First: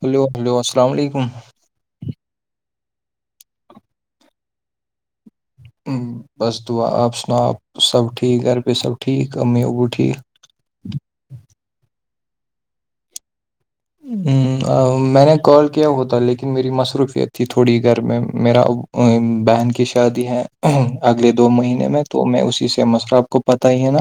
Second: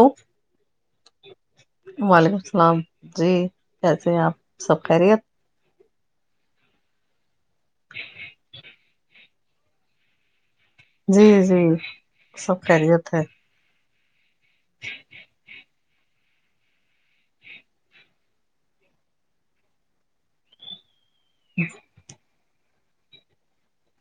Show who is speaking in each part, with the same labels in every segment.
Speaker 1: hello hello السلام علیکم
Speaker 2: وعلیکم السلام جی کیسے ہیں آپ سب خیریت
Speaker 1: ہ بس دعا آپ سناؤ آپ سب ٹھیک گھر پہ سب ٹھیک امی اب بھی ٹھیک
Speaker 2: جی جی سب خیریت ہے
Speaker 1: میں نے کال کیا ہو تھا لیکن میری مصروفیت تھی تھوڑی گھر میں میرا ا بہن کی شادی ہے اگلے دو مہینے میں تو میں اسی مسئلہ آپ کو پتا ہی ہے نا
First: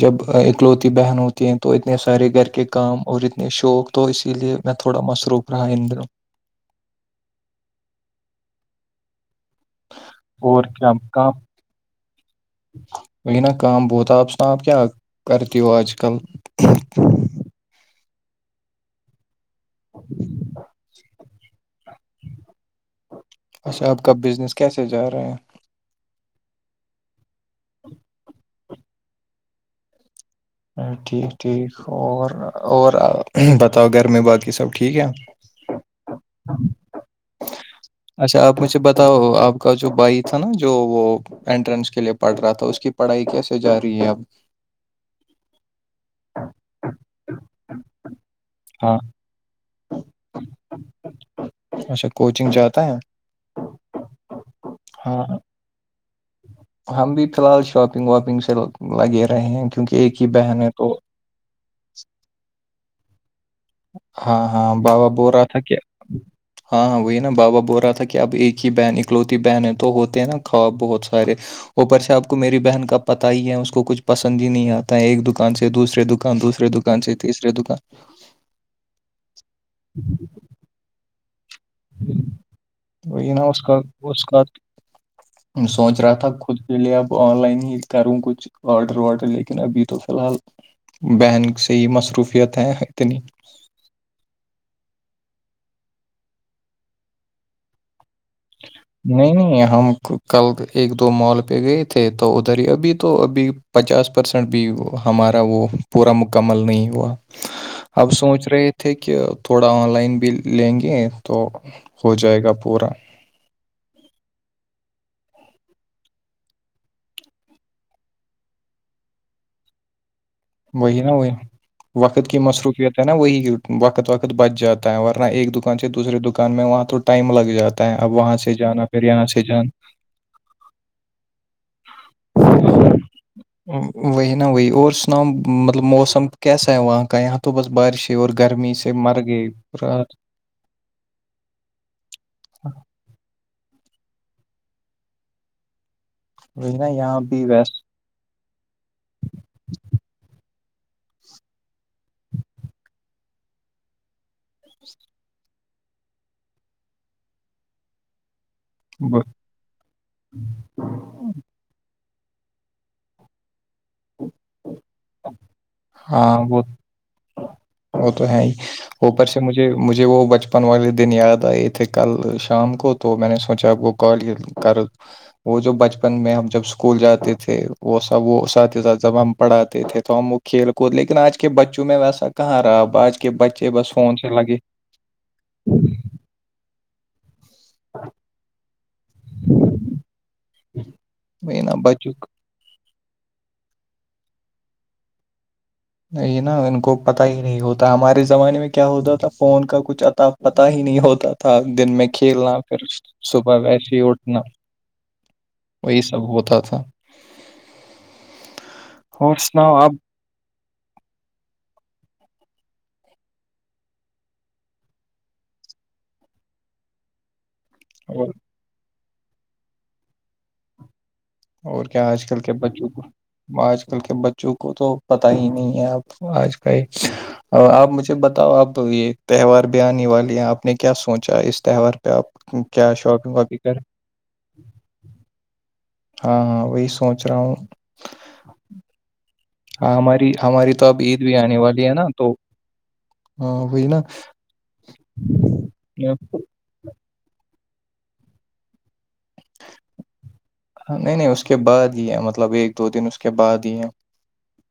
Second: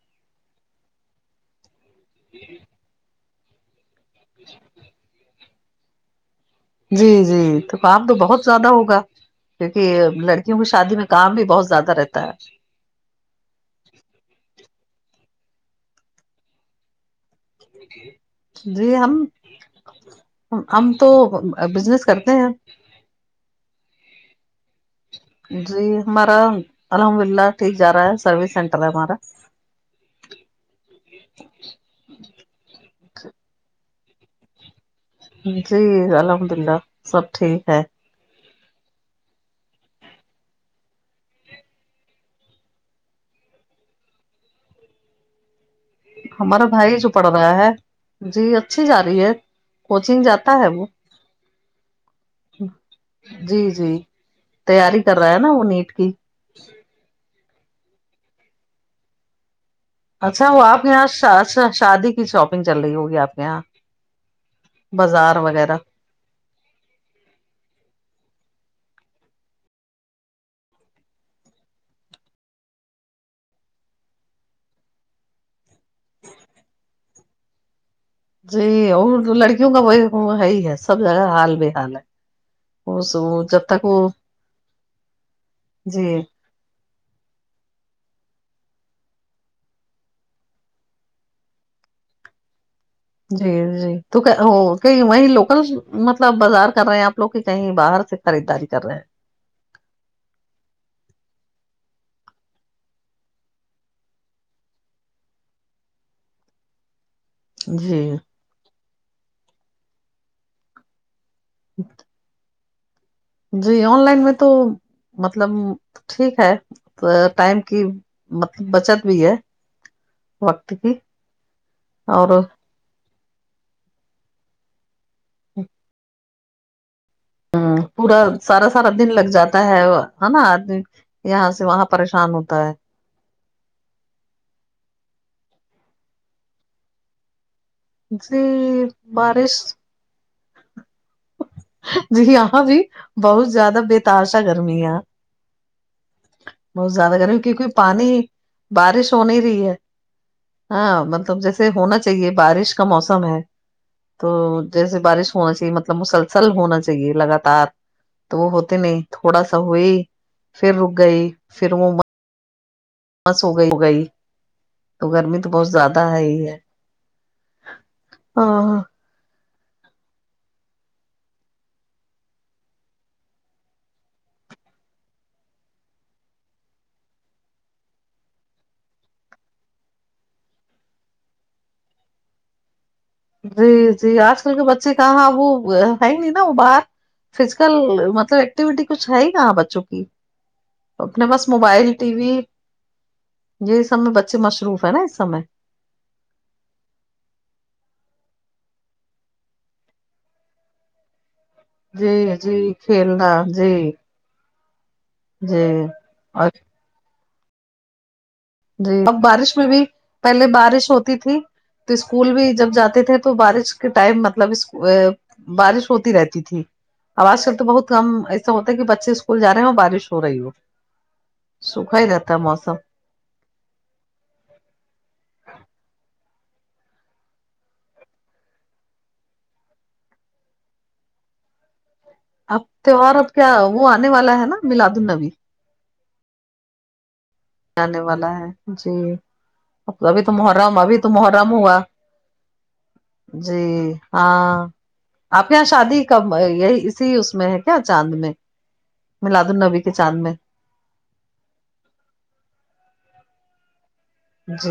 Speaker 1: جب اکلوتی بہن ہوتی کہ تو اتنے سارے گھر کے کام اور اتنے شوق تو اسی لیے میں تھوڑا مصروف رہا انندر
Speaker 2: جی جی تو کام تو بہت زیادہ ہوگا کیونکہ لڑکیوں
Speaker 1: اور
Speaker 2: کی
Speaker 1: کیا
Speaker 2: شادی میں کام بھی بہت زیادہ رہتا ہے
Speaker 1: وہی نا کام بہتا آپ سنا آپ کیا کرتی ہو آج کل
Speaker 2: جی ہم ہم تو بزنس کرتے ہیں
Speaker 1: اچھا آپ کا بزنس کیسے جا رہے ہیں
Speaker 2: جی ہمارا الحمد اللہ ٹھیک جا رہا ہے سروس سینٹر ہے ہمارا
Speaker 1: ا ٹھیک ٹھیک اور اور بتاؤ گھر میں بات کی سب ٹھیک ہے
Speaker 2: جی الحمد اللہ سب ٹھیک ہے
Speaker 1: اچھا آپ مجھے بتاؤ آپ کا جو بھائی تھا نا جو وہ انٹرنس کے لیے پڑھ رہا تھا اس کی پڑھائی کیسے جا رہی ہے اب
Speaker 2: ہمارا بھائی جو پڑھ رہا ہے جی اچھی
Speaker 1: ہاں
Speaker 2: جا رہی ہے کوچنگ جاتا ہے وہ
Speaker 1: اچھا کوچنگ جاتا ہے
Speaker 2: جی جی تیاری کر
Speaker 1: ہاں
Speaker 2: رہا ہے نا وہ نیٹ کی
Speaker 1: ہم بھی فی الحال شاپنگ واپنگ سے لگے رہے ہیں کیونکہ ایک ہی
Speaker 2: اچھا
Speaker 1: بہن
Speaker 2: وہ
Speaker 1: ہے
Speaker 2: آپ کے
Speaker 1: تو
Speaker 2: یہاں شادی کی شاپنگ چل رہی ہوگی آپ کے یہاں
Speaker 1: ہاں ہاں بابا بول
Speaker 2: بازار
Speaker 1: رہا تھا کہ
Speaker 2: وغیرہ
Speaker 1: ہاں ہاں وہی نا بابا بول رہا تھا کہ اب ایک ہی بہن اکلوتی بہن ہے تو ہوتے ہیں نا خواب بہت [unintelligible] اوپر سے آپ کو میری بہن کا پتاہ ہی ہے اس کو کچھ پسند ہی نہیں آتا ہے ایک دکان سے دوسرے دکان دوسرے دکان دکان سے تیسرے دکان
Speaker 2: جی اور لڑکیوں کا وہ ہےی ہے سب جگہ حال میں
Speaker 1: وہی نا اس کا
Speaker 2: تک وہ
Speaker 1: اس کا سوچ
Speaker 2: جی
Speaker 1: رہا تھا خود چلیے اب آن لائن ہی کروں کچھ آڈر واڈر لیکن ابھی تو فی الحال بہن سے ہی مصروفیت ہیں اتنی
Speaker 2: جی جی تو کہ وہیں لوکل مطلب بازار کر رہے ہیں آپ لوگ کہ کہیں باہر سے خریداری کر رہے ہیں
Speaker 1: نہیں نہیں ہم کل ایک دو مال پہ گئے تھے تو ادھر ہی ابھی تو ابھی پچاس پرسینٹ بھی ہمارا وہ پورا مکمل نہیں ہوا
Speaker 2: جی
Speaker 1: اب سوچ رہے تھے کہ تھوڑا آن لائن بھی لیں گے تو ہو جائے گا پورا
Speaker 2: جی آن لائن میں تو مطلب ٹھیک ہے ٹائم کی مطلب بچت بھی ہے وقت کی
Speaker 1: وہی نا وہی وقت
Speaker 2: اور
Speaker 1: کی مصروفیت نا وہی وقت وقت بچ جاتا ہے ورنہ ایک دکان سے دوسرے دکان میں وہاں توٹ
Speaker 2: ہ پورا سارا سارا دن
Speaker 1: یہاں
Speaker 2: لگ
Speaker 1: سے
Speaker 2: جاتا ہے ہے نا آدمی یہاں سے وہاں پریشان ہوتا ہے
Speaker 1: جانا وہی نا وہی اور سناؤ مطلب موسم کیسا ہے وہاں کا یہاں صبحس بارش اور
Speaker 2: جی
Speaker 1: گرمی سے مر گ
Speaker 2: بارش
Speaker 1: رات
Speaker 2: جی یہاں بھی بہت زیادہ بے تار سا گرمی ہے
Speaker 1: وہی نا
Speaker 2: بہت زیادہ
Speaker 1: یہاں
Speaker 2: گرمی
Speaker 1: بھی
Speaker 2: کیونکہ
Speaker 1: ویسٹ
Speaker 2: پانی بارش ہو نہیں رہی ہے ہاں مطلب جیسے ہونا چاہیے بارش کا موسم ہے تو جیسے بارش ہونا چاہیے مطلب مسلسل ہونا چاہیے لگاتار تو وہ ہوتے نہیں
Speaker 1: ب-
Speaker 2: تھوڑا سا ہوئی پھر رک گئی پھر وہ بس ہو گئی ہو گئی تو گرمی تو بہت زیادہ ہے
Speaker 1: ہاں
Speaker 2: ہی ہے
Speaker 1: وہ وہ تو ہے ہی
Speaker 2: ہاں
Speaker 1: اوپر سے مجھے مجھے وہ بچپن والے دن یاد آئے تھے کل شام کو تو میں نے سوچا اب وہ کال یہ کر وہ جو بچپن میں ہم جب اسکول جاتے تھے وہ سب وہ ساتھ ہی ساتھ جب ہم پڑھاتے تھے تو ہم کھیل کود لیکن آج کے بچوں میں ویسا کہاں رہا اب آج کے بچے بس فون سے لگے
Speaker 2: سے کہا وہ ہے نہیں نا وہ باہر فزیکل مطلب ایکٹیویٹی کچھ ہے ہی کہاں بچوں کی اپنے پاس
Speaker 1: وہی نا
Speaker 2: موبائل ٹی
Speaker 1: بچوں
Speaker 2: وی یہ سم میں بچے مصروف ہے نا اس سمے
Speaker 1: نہیں نا ان کو پت ہی نہیں ہوتا ہمارے زمانے میں کیا ہوتا تھا فون کا کچھ اتا پتاہ ہی نہیں ہوتا تھا تھا دن میں
Speaker 2: جی
Speaker 1: کھیلنا
Speaker 2: جی
Speaker 1: پھر
Speaker 2: کھیلنا
Speaker 1: صبح
Speaker 2: جی
Speaker 1: ویسے ہی اٹھ انا
Speaker 2: جی
Speaker 1: وہی سب
Speaker 2: اور
Speaker 1: ہوتا تھا
Speaker 2: جی اب
Speaker 1: اور
Speaker 2: بارش میں
Speaker 1: سناؤ
Speaker 2: بھی
Speaker 1: آپ
Speaker 2: پہلے بارش ہوتی تھی تو اسکول بھی جب جاتے تھے تو بارش کے ٹائم مطلب بارش ہوتی رہتی تھی آوج کل تو بہت کم
Speaker 1: اور
Speaker 2: ایسا ہوتا ہے کہ بچے اسکول جا رہے ہیں اور بارش ہو رہی ہو
Speaker 1: اور
Speaker 2: سوکھا
Speaker 1: کیا
Speaker 2: ہی
Speaker 1: آج
Speaker 2: رہتا ہے
Speaker 1: کل کے
Speaker 2: موسم
Speaker 1: بچوں کو آج کل کے بچوں کو تو پتا ہی نہیں ہے اب آج ک ہی آپ مجھے بتاؤ آپ یہ تہوار بھی آنے والے ہیں آپ نے کیا سوچا اس تہوار پہ آپ
Speaker 2: اب
Speaker 1: کیا
Speaker 2: تیوار اب
Speaker 1: شاپنگ
Speaker 2: کیا
Speaker 1: واپنگ کر
Speaker 2: وہ آنے والا ہے نا میلاد النبی
Speaker 1: ہاں ہاں وہی سوچ رہا ہوں
Speaker 2: آنے والا ہے جی
Speaker 1: ہاں
Speaker 2: اب ابھی
Speaker 1: ہماری
Speaker 2: تو
Speaker 1: ہماری
Speaker 2: محرم ابھی
Speaker 1: اب
Speaker 2: تو
Speaker 1: عید بھی
Speaker 2: محرم
Speaker 1: آنے
Speaker 2: ہوا
Speaker 1: والی ہے نا تو
Speaker 2: جی
Speaker 1: ہاں وہی
Speaker 2: ہاں آپ کے یہاں شادی کب
Speaker 1: نا
Speaker 2: یہ سی اس میں ہے کیا چاند میں ملاد النبی کے چاند میں
Speaker 1: ہاں نہیں نہیں اس کے بعد ہی ہے مطلب ایک دو دن اس کے بعد ہی ہے
Speaker 2: جی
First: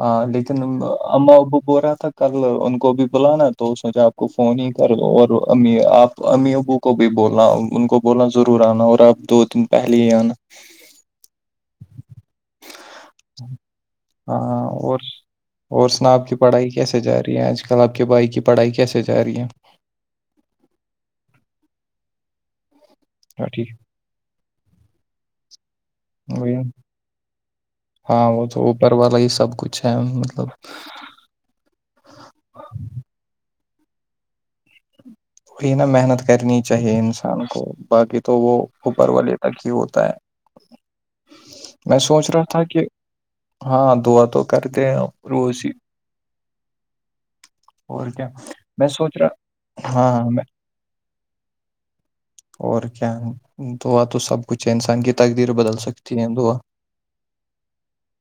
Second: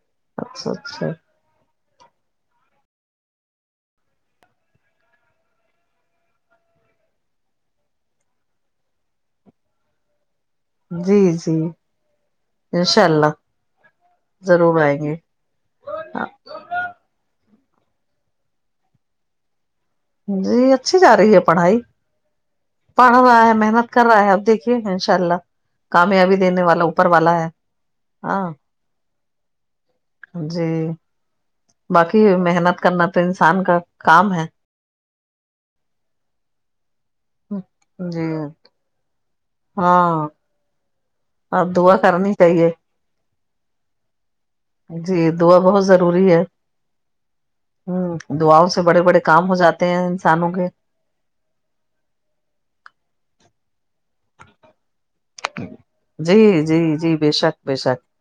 Speaker 1: ہاں لیکن
Speaker 2: اچھا اچھا
Speaker 1: اا ابو بول رہا تھا کل ان کو بھی بلانا تو سجھے آپ کو فون ہی کر اور ا آپ امی اب کو بھی بولا ان کو بوولنا ضرور آنا اور اب دو دن پہلے ہی آنا
Speaker 2: جی جی انشاء اللہ
Speaker 1: ہاں
Speaker 2: ضرور آئیں
Speaker 1: اور
Speaker 2: گے
Speaker 1: اور سنا آپ کی پڑھائی کیسے جا رہی ہے آج کل آپ کے بھائی کی پڑھائی کیسے جا رہی ہے
Speaker 2: جی اچھی ج رہی ہے پڑھائی پڑھ رہا
Speaker 1: ہاں
Speaker 2: ہے
Speaker 1: ٹھیک
Speaker 2: محنت کر رہا ہے اب دیکھیے ان شاء اللہ کامیابی
Speaker 1: وہی
Speaker 2: دینے والا اوپر والا ہے
Speaker 1: ہاں وہ تو اوپر والا ہی سب کچھ چم
Speaker 2: جی باقی محنت کرنا تو انسان کا کام ہے
Speaker 1: کوی نا محنت کرنی چاہیے کان کو باقی
Speaker 2: جی
Speaker 1: تو وہ اوپر والے تک ہی ہوتا ہے
Speaker 2: ہاں اور دعا
Speaker 1: میں سوچ
Speaker 2: کرنی
Speaker 1: رہا تھا
Speaker 2: چاہیے
Speaker 1: کہ ہاں دعا تو کرتے ہیں
Speaker 2: جی دعا
Speaker 1: روز ہی
Speaker 2: بہت ضروری ہے
Speaker 1: اور کیا
Speaker 2: ہ دعاؤں سے
Speaker 1: میں
Speaker 2: بڑے
Speaker 1: سوچ
Speaker 2: بڑے کام ہو جاتے
Speaker 1: رہا
Speaker 2: ہیں
Speaker 1: ہاں ہاں میں
Speaker 2: انسانوں کے
Speaker 1: اور کیا توا تو سب کچھ ہے انسان کی تقدیر بدل سکتی ہے
Speaker 2: جی جی جی بے شک بے شک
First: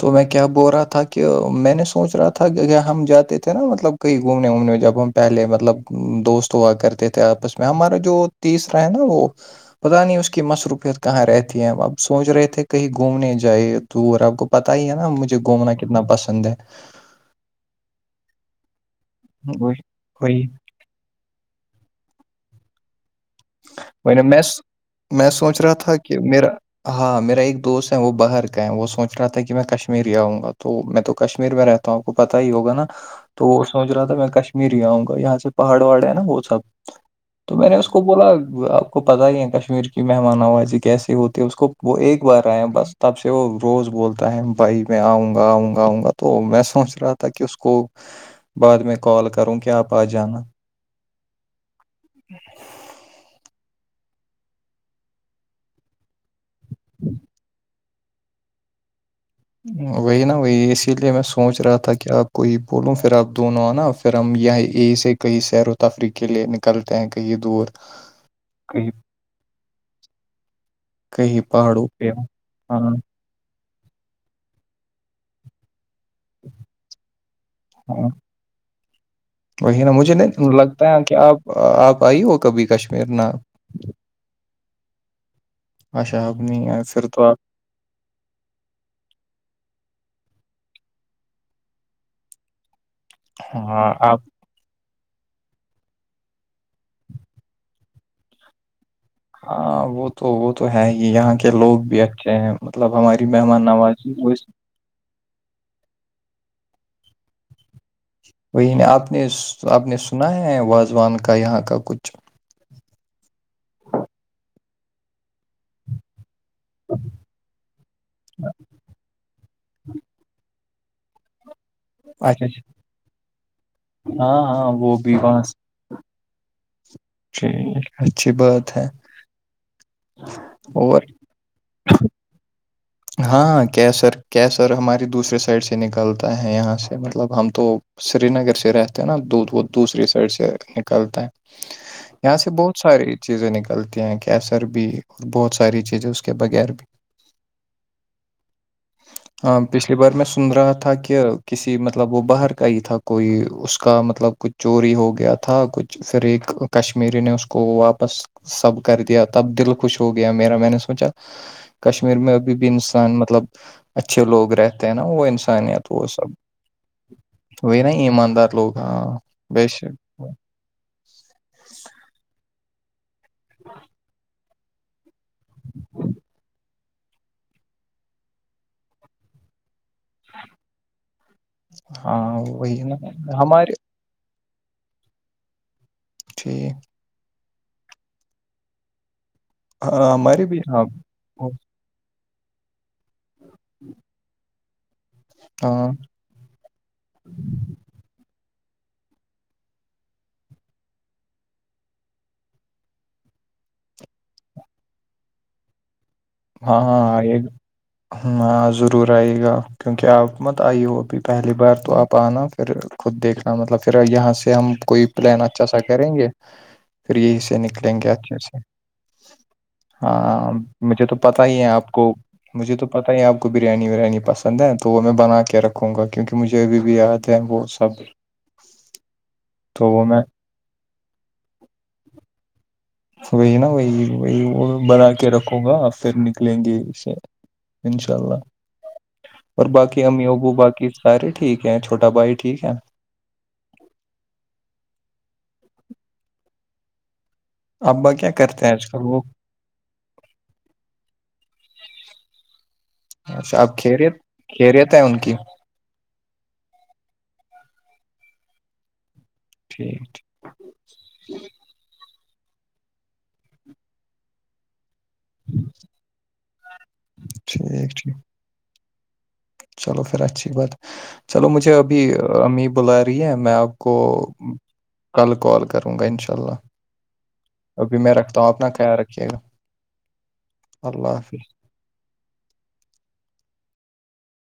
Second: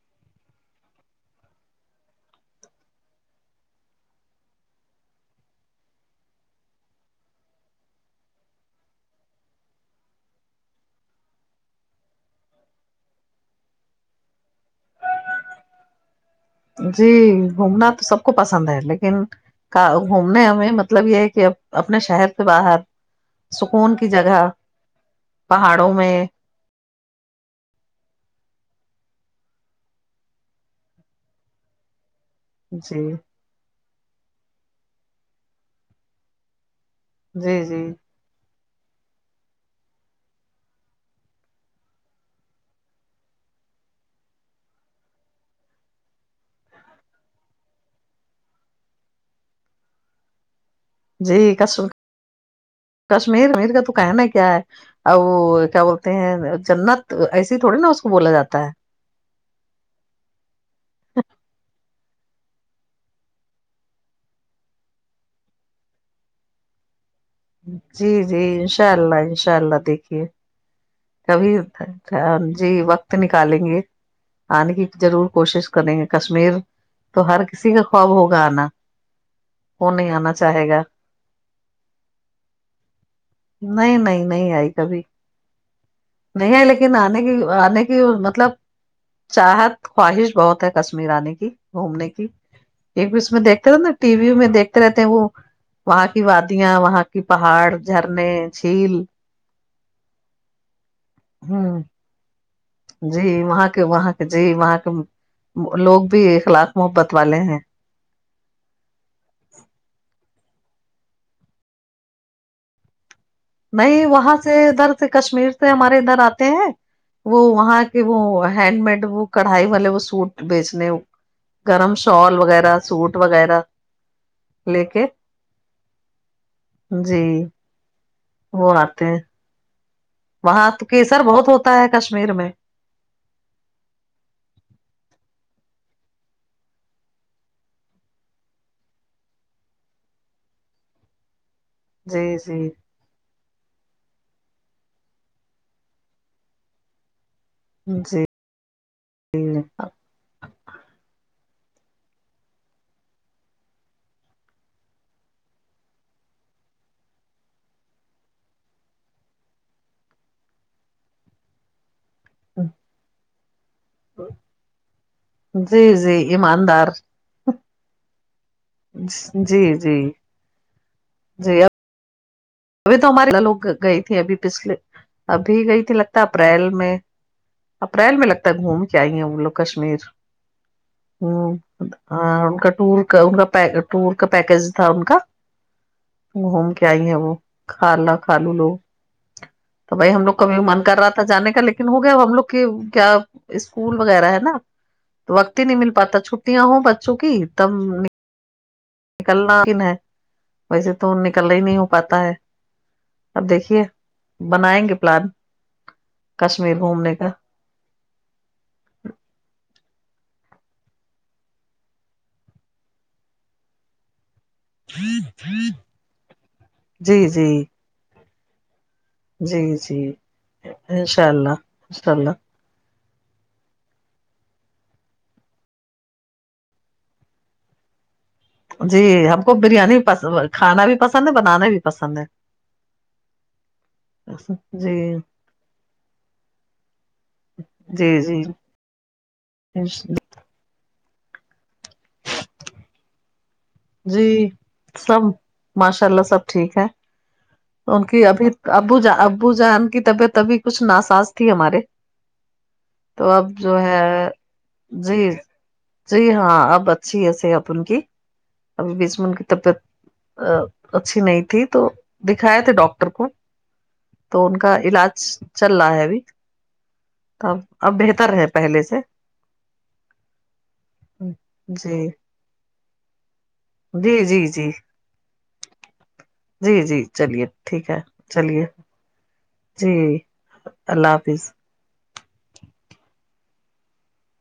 Speaker 1: تو میں کیا بول رہا تھا کہ میں نے سوچ رہا تھا کہ ا ہم جاتے تھے نا مطلب کہیں گھومنے وومنے جب ہم پہلے مطلب دوست ہوا کرتے تھے آپس میں ہمارا جو تیسرا ہے نا وہ پتہ نہیں اس کی مصروفیت کہاں رہتی ہے ہم اب سوچ رہے تھے کہیں گھومنے جائ توٹور آپ کو پتہ ہی ہے نا مجھے گھومنا کتنا پسند ہے
Speaker 2: جی گھومنا تو سب کو پسند ہے لیکن
Speaker 1: وہی
Speaker 2: کا
Speaker 1: وہی
Speaker 2: گھومنے ہمیں مطلب یہ ہے کہ اب اپنے شہر سے باہر سکون کی
Speaker 1: میں
Speaker 2: جگہ
Speaker 1: میں سوچ رہا
Speaker 2: پہاڑوں
Speaker 1: تھا کہ
Speaker 2: میں
Speaker 1: میرا ہاں میرا ایک دوست ہے وہ باہر کا ہے وہ سوچ رہا تھا کہ میں کشمیر ہی آؤں گا تو میں تو کشمیر میں رہتا تا کو پتا ہی ہوگا نا
Speaker 2: جی
Speaker 1: تو وہ سوچ رہا تھا میں کشمیر ہی آؤں گا یہاں سے پہاڑ وہاڑ ہے نا وہ سب
Speaker 2: جی
Speaker 1: تو میں نے
Speaker 2: جی
Speaker 1: اس کو بولا آپ کو پتا ہی ہے کشمیر کی مہمان آوازی کیسی ہوتی ہے اس کو وہ ایک بار آئے ہیں بس تب سے وہ روز بولتا ہے بھائی میں آؤں گا آؤں گا آؤں گا تو میں سوچ رہا تھا کہ اس کو بعد میں کال کروں کہ آپ آ جانا
Speaker 2: جی کش کشمیر امیر کا تو کہنا ہے کیا ہے اب وہ کیا بولتے ہیں جنت ایسیے تھوڑی نا اس کو بولا جاتا ہے
Speaker 1: وہی نا وہی اسی لیے میں سوچ رہا تھا کہ آپ کو یہ بولوں پھر آپ دونوں آنا کرم یہ ای سے کئی شہیر و تفریق لیے نکل کرلتے ہیں کہیں دور
Speaker 2: جی جی
Speaker 1: کہ
Speaker 2: انشاء اللہ انشاء اللہ دیکھیے کبھی جی وقت نکالیں گے آنے کی ضرور کوشش کریں گے کشمیر تو ہر کسی کا خواب
Speaker 1: ہاں
Speaker 2: ہوگا آنا
Speaker 1: وہی نا
Speaker 2: وہ
Speaker 1: مجھے
Speaker 2: آنا
Speaker 1: نہیں
Speaker 2: چاہے گا
Speaker 1: لگتا ہے کہ آپ آپ آئی ہو کبھی کشمیر ن
Speaker 2: نہیں نہیں نہیں آئی کبھی
Speaker 1: اچھا آپ
Speaker 2: نہیں ہے
Speaker 1: آئے
Speaker 2: لیکن
Speaker 1: پھر
Speaker 2: آنے
Speaker 1: تو
Speaker 2: کی
Speaker 1: آپ
Speaker 2: آنے کی مطلب چاہت خواہش بہت ہے کشمیر آنے کی گھومنے کی ایک بھی میں دیک رہا
Speaker 1: ہاں
Speaker 2: ٹی
Speaker 1: آپ
Speaker 2: وی میں دیک رہتے ہیں وہ وہاں کی وادیاں وہاں کی پہاڑ جھرنے جھیل
Speaker 1: ہاں وہ تو وہ تو ہے ہی یہاں کے لوگ
Speaker 2: ہ
Speaker 1: بھی اچھے ہیں مطلب ہماری
Speaker 2: جی
Speaker 1: مہمان
Speaker 2: وہاں کے وہاں
Speaker 1: نوازی
Speaker 2: کے
Speaker 1: وہ
Speaker 2: جی
Speaker 1: اس-
Speaker 2: وہاں کے لوگ بھی اخلاق محبت والے ہیں
Speaker 1: وہی نے آپ نے آپ نے سنا ہے واازوان کا یہاں کا کچھ
Speaker 2: نہیں وہاں سے ادھر سے کشمیر سے ہمارے ادھر آتے ہیں وہ وہاں کے وہ ہینڈ مڈ وہ کڑھائی والے وہ سوٹ بیچنے گرم شال
Speaker 1: اچھا اچھا
Speaker 2: وغیرہ سوٹ وغیرہ
Speaker 1: ہاں ہاں
Speaker 2: لے
Speaker 1: وہ
Speaker 2: کے
Speaker 1: بھی وہاں
Speaker 2: جی
Speaker 1: اچھی بات
Speaker 2: وہ
Speaker 1: ہے
Speaker 2: آتے ہیں وہاں تو
Speaker 1: اور
Speaker 2: کیسر بہت ہوتا ہے کشمیر میں
Speaker 1: ہاں کی سر کیسر ہماراری دوسرے سائڈ سے نکلتا ہے یہاں سے مطلب ہم تو سری نگر سے رہتے ہیں نا دودھ وہ دوسری سائڈ سے نکلتا ہے
Speaker 2: جی
Speaker 1: یہاں سے
Speaker 2: جی
Speaker 1: بہت سارے چیزیں نکلتی ہیں کیسر بھی اور بہت ساری چیزیں اس کے بغیر بھی
Speaker 2: جی
Speaker 1: [inaudible] ہ پچھلی بار میں سن رہا تھا کہ کسی مطلب وہ باہر کا ہی تھا کوئی اس کا مطلب کچھ چوری ہو گیا تھا کچھ پھر ایک کشمیری نے اس کو واپس سب کر دیا تب دل خوش ہو گیا میرا میں نے سوچا کشمیر میں ابھی بھی انسان مطلب اچھے لوگ رہتے ہیں نا وہ
Speaker 2: جی
Speaker 1: انسانیت وہ
Speaker 2: جی
Speaker 1: سب
Speaker 2: ایماندار
Speaker 1: وہی نا ایماندار لوک
Speaker 2: جی جی جی ابھی تو ہمارے لوگ گئی تھی ابھی پچھلے ابھی گئی تھی لگتا اپریل میں اپریل میں لگتا ہے گھوم کے آئی گے وہ لوگ کشمیر ہ
Speaker 1: ہاں
Speaker 2: ان کا
Speaker 1: وہی نا
Speaker 2: ٹور کا ان کا پ
Speaker 1: ہمارے
Speaker 2: ٹور کا پیکج تھا ان کا
Speaker 1: جی
Speaker 2: گھوم کے آئی ہے وہ کھا لا کھا لوں لوگ تو
Speaker 1: ہاں
Speaker 2: بھائی ہم لوگ
Speaker 1: ہمارے
Speaker 2: کبھی
Speaker 1: بھی
Speaker 2: من
Speaker 1: ہاں
Speaker 2: کر رہا تھا جانے کا لیکن ہو گیا ہم لوگ کے کیا اسکول وغیرہ ہے نا تو وقت ہی نہیں
Speaker 1: ہاں
Speaker 2: مل پاتا چھ ں ہوں بچوں کی تب نکلنا کن ہے ویسے تو نکلنا ہی نہیں ہو پاتا ہے اب دیکھیے بنیں گے پلان کشمیر
Speaker 1: ہاں ہاں
Speaker 2: گھومنے
Speaker 1: ہاں
Speaker 2: کا
Speaker 1: ایک ہاں ضرور آئیے گا کیونکہ آپ مت آئیے ہو ابھی پہلی بار تو آپ آنا پھر خود دیکھنا مطلب پھر یہاں سے ہم کوئی پلان اچھا سا کریں گے پھر
Speaker 2: جی
Speaker 1: یہی
Speaker 2: جی
Speaker 1: سے نکلیں گے اچھے سے
Speaker 2: جی جی
Speaker 1: ہاں مجھے تو
Speaker 2: انشاء
Speaker 1: پتا
Speaker 2: اللہ
Speaker 1: ہی ہے آپ کو
Speaker 2: انشاء اللہ
Speaker 1: مجھے تو پتہ ہے آپ کو بریانی ریانی پسند ہے تو وہ میں بنا کے رکھوں گا کیونکہ مجھے ابھی بھی د د وہ سب
Speaker 2: جی ہم کو
Speaker 1: تو
Speaker 2: بریانی
Speaker 1: وہ میں
Speaker 2: کھانا بھی پسند ہے بنانا بھی پسند ہے
Speaker 1: وہی نا وہی وہی وہ بنا
Speaker 2: جی
Speaker 1: کے رکھو گا پھر نکلیں گے اسے
Speaker 2: جی
Speaker 1: انشاء
Speaker 2: جی
Speaker 1: اللہ اور باقی امی ابو باقی سارے ٹھیک ہیں چھوٹا بھائی ٹھیک ہے
Speaker 2: جی سب ماشاء اللہ سب ٹھیک ہے ان
Speaker 1: ابا
Speaker 2: کی
Speaker 1: کیا
Speaker 2: ابھی
Speaker 1: کرتے ہیں آج کل
Speaker 2: ابو ج
Speaker 1: وہ
Speaker 2: ابو جان کی طبیعت ابھی کچھ ناساز تھی ہمارے تو اب
Speaker 1: اچھا آپ
Speaker 2: جو ہے
Speaker 1: خیریت خیریت ہے ان
Speaker 2: جی
Speaker 1: کی
Speaker 2: جی ہاں اب اچھی ہے س اب ان کی ابھی بیچ میں ان کی
Speaker 1: ٹھیک
Speaker 2: طبیعت اچھی نہیں تھی تو دکھایا تھے ڈاکٹر کو تو ان کا علاج چل رہا ہے ابھی اب
Speaker 1: ٹھیک
Speaker 2: اب
Speaker 1: ٹھیک
Speaker 2: بہتر ہے پہلے سے
Speaker 1: چلو پھر اچھی بات چلو مجھے ابھی
Speaker 2: جی
Speaker 1: امی بلا رہی ہے میں آپ کو
Speaker 2: جی جی جی
Speaker 1: کل کال کروں گا انشاء اللہ
Speaker 2: جی جی چلیے ٹھیک
Speaker 1: ابھی
Speaker 2: ہے
Speaker 1: میں رکھتا ہوں
Speaker 2: چلیے
Speaker 1: اپنا خیال رکھیے گا
Speaker 2: جی اللہ حافظ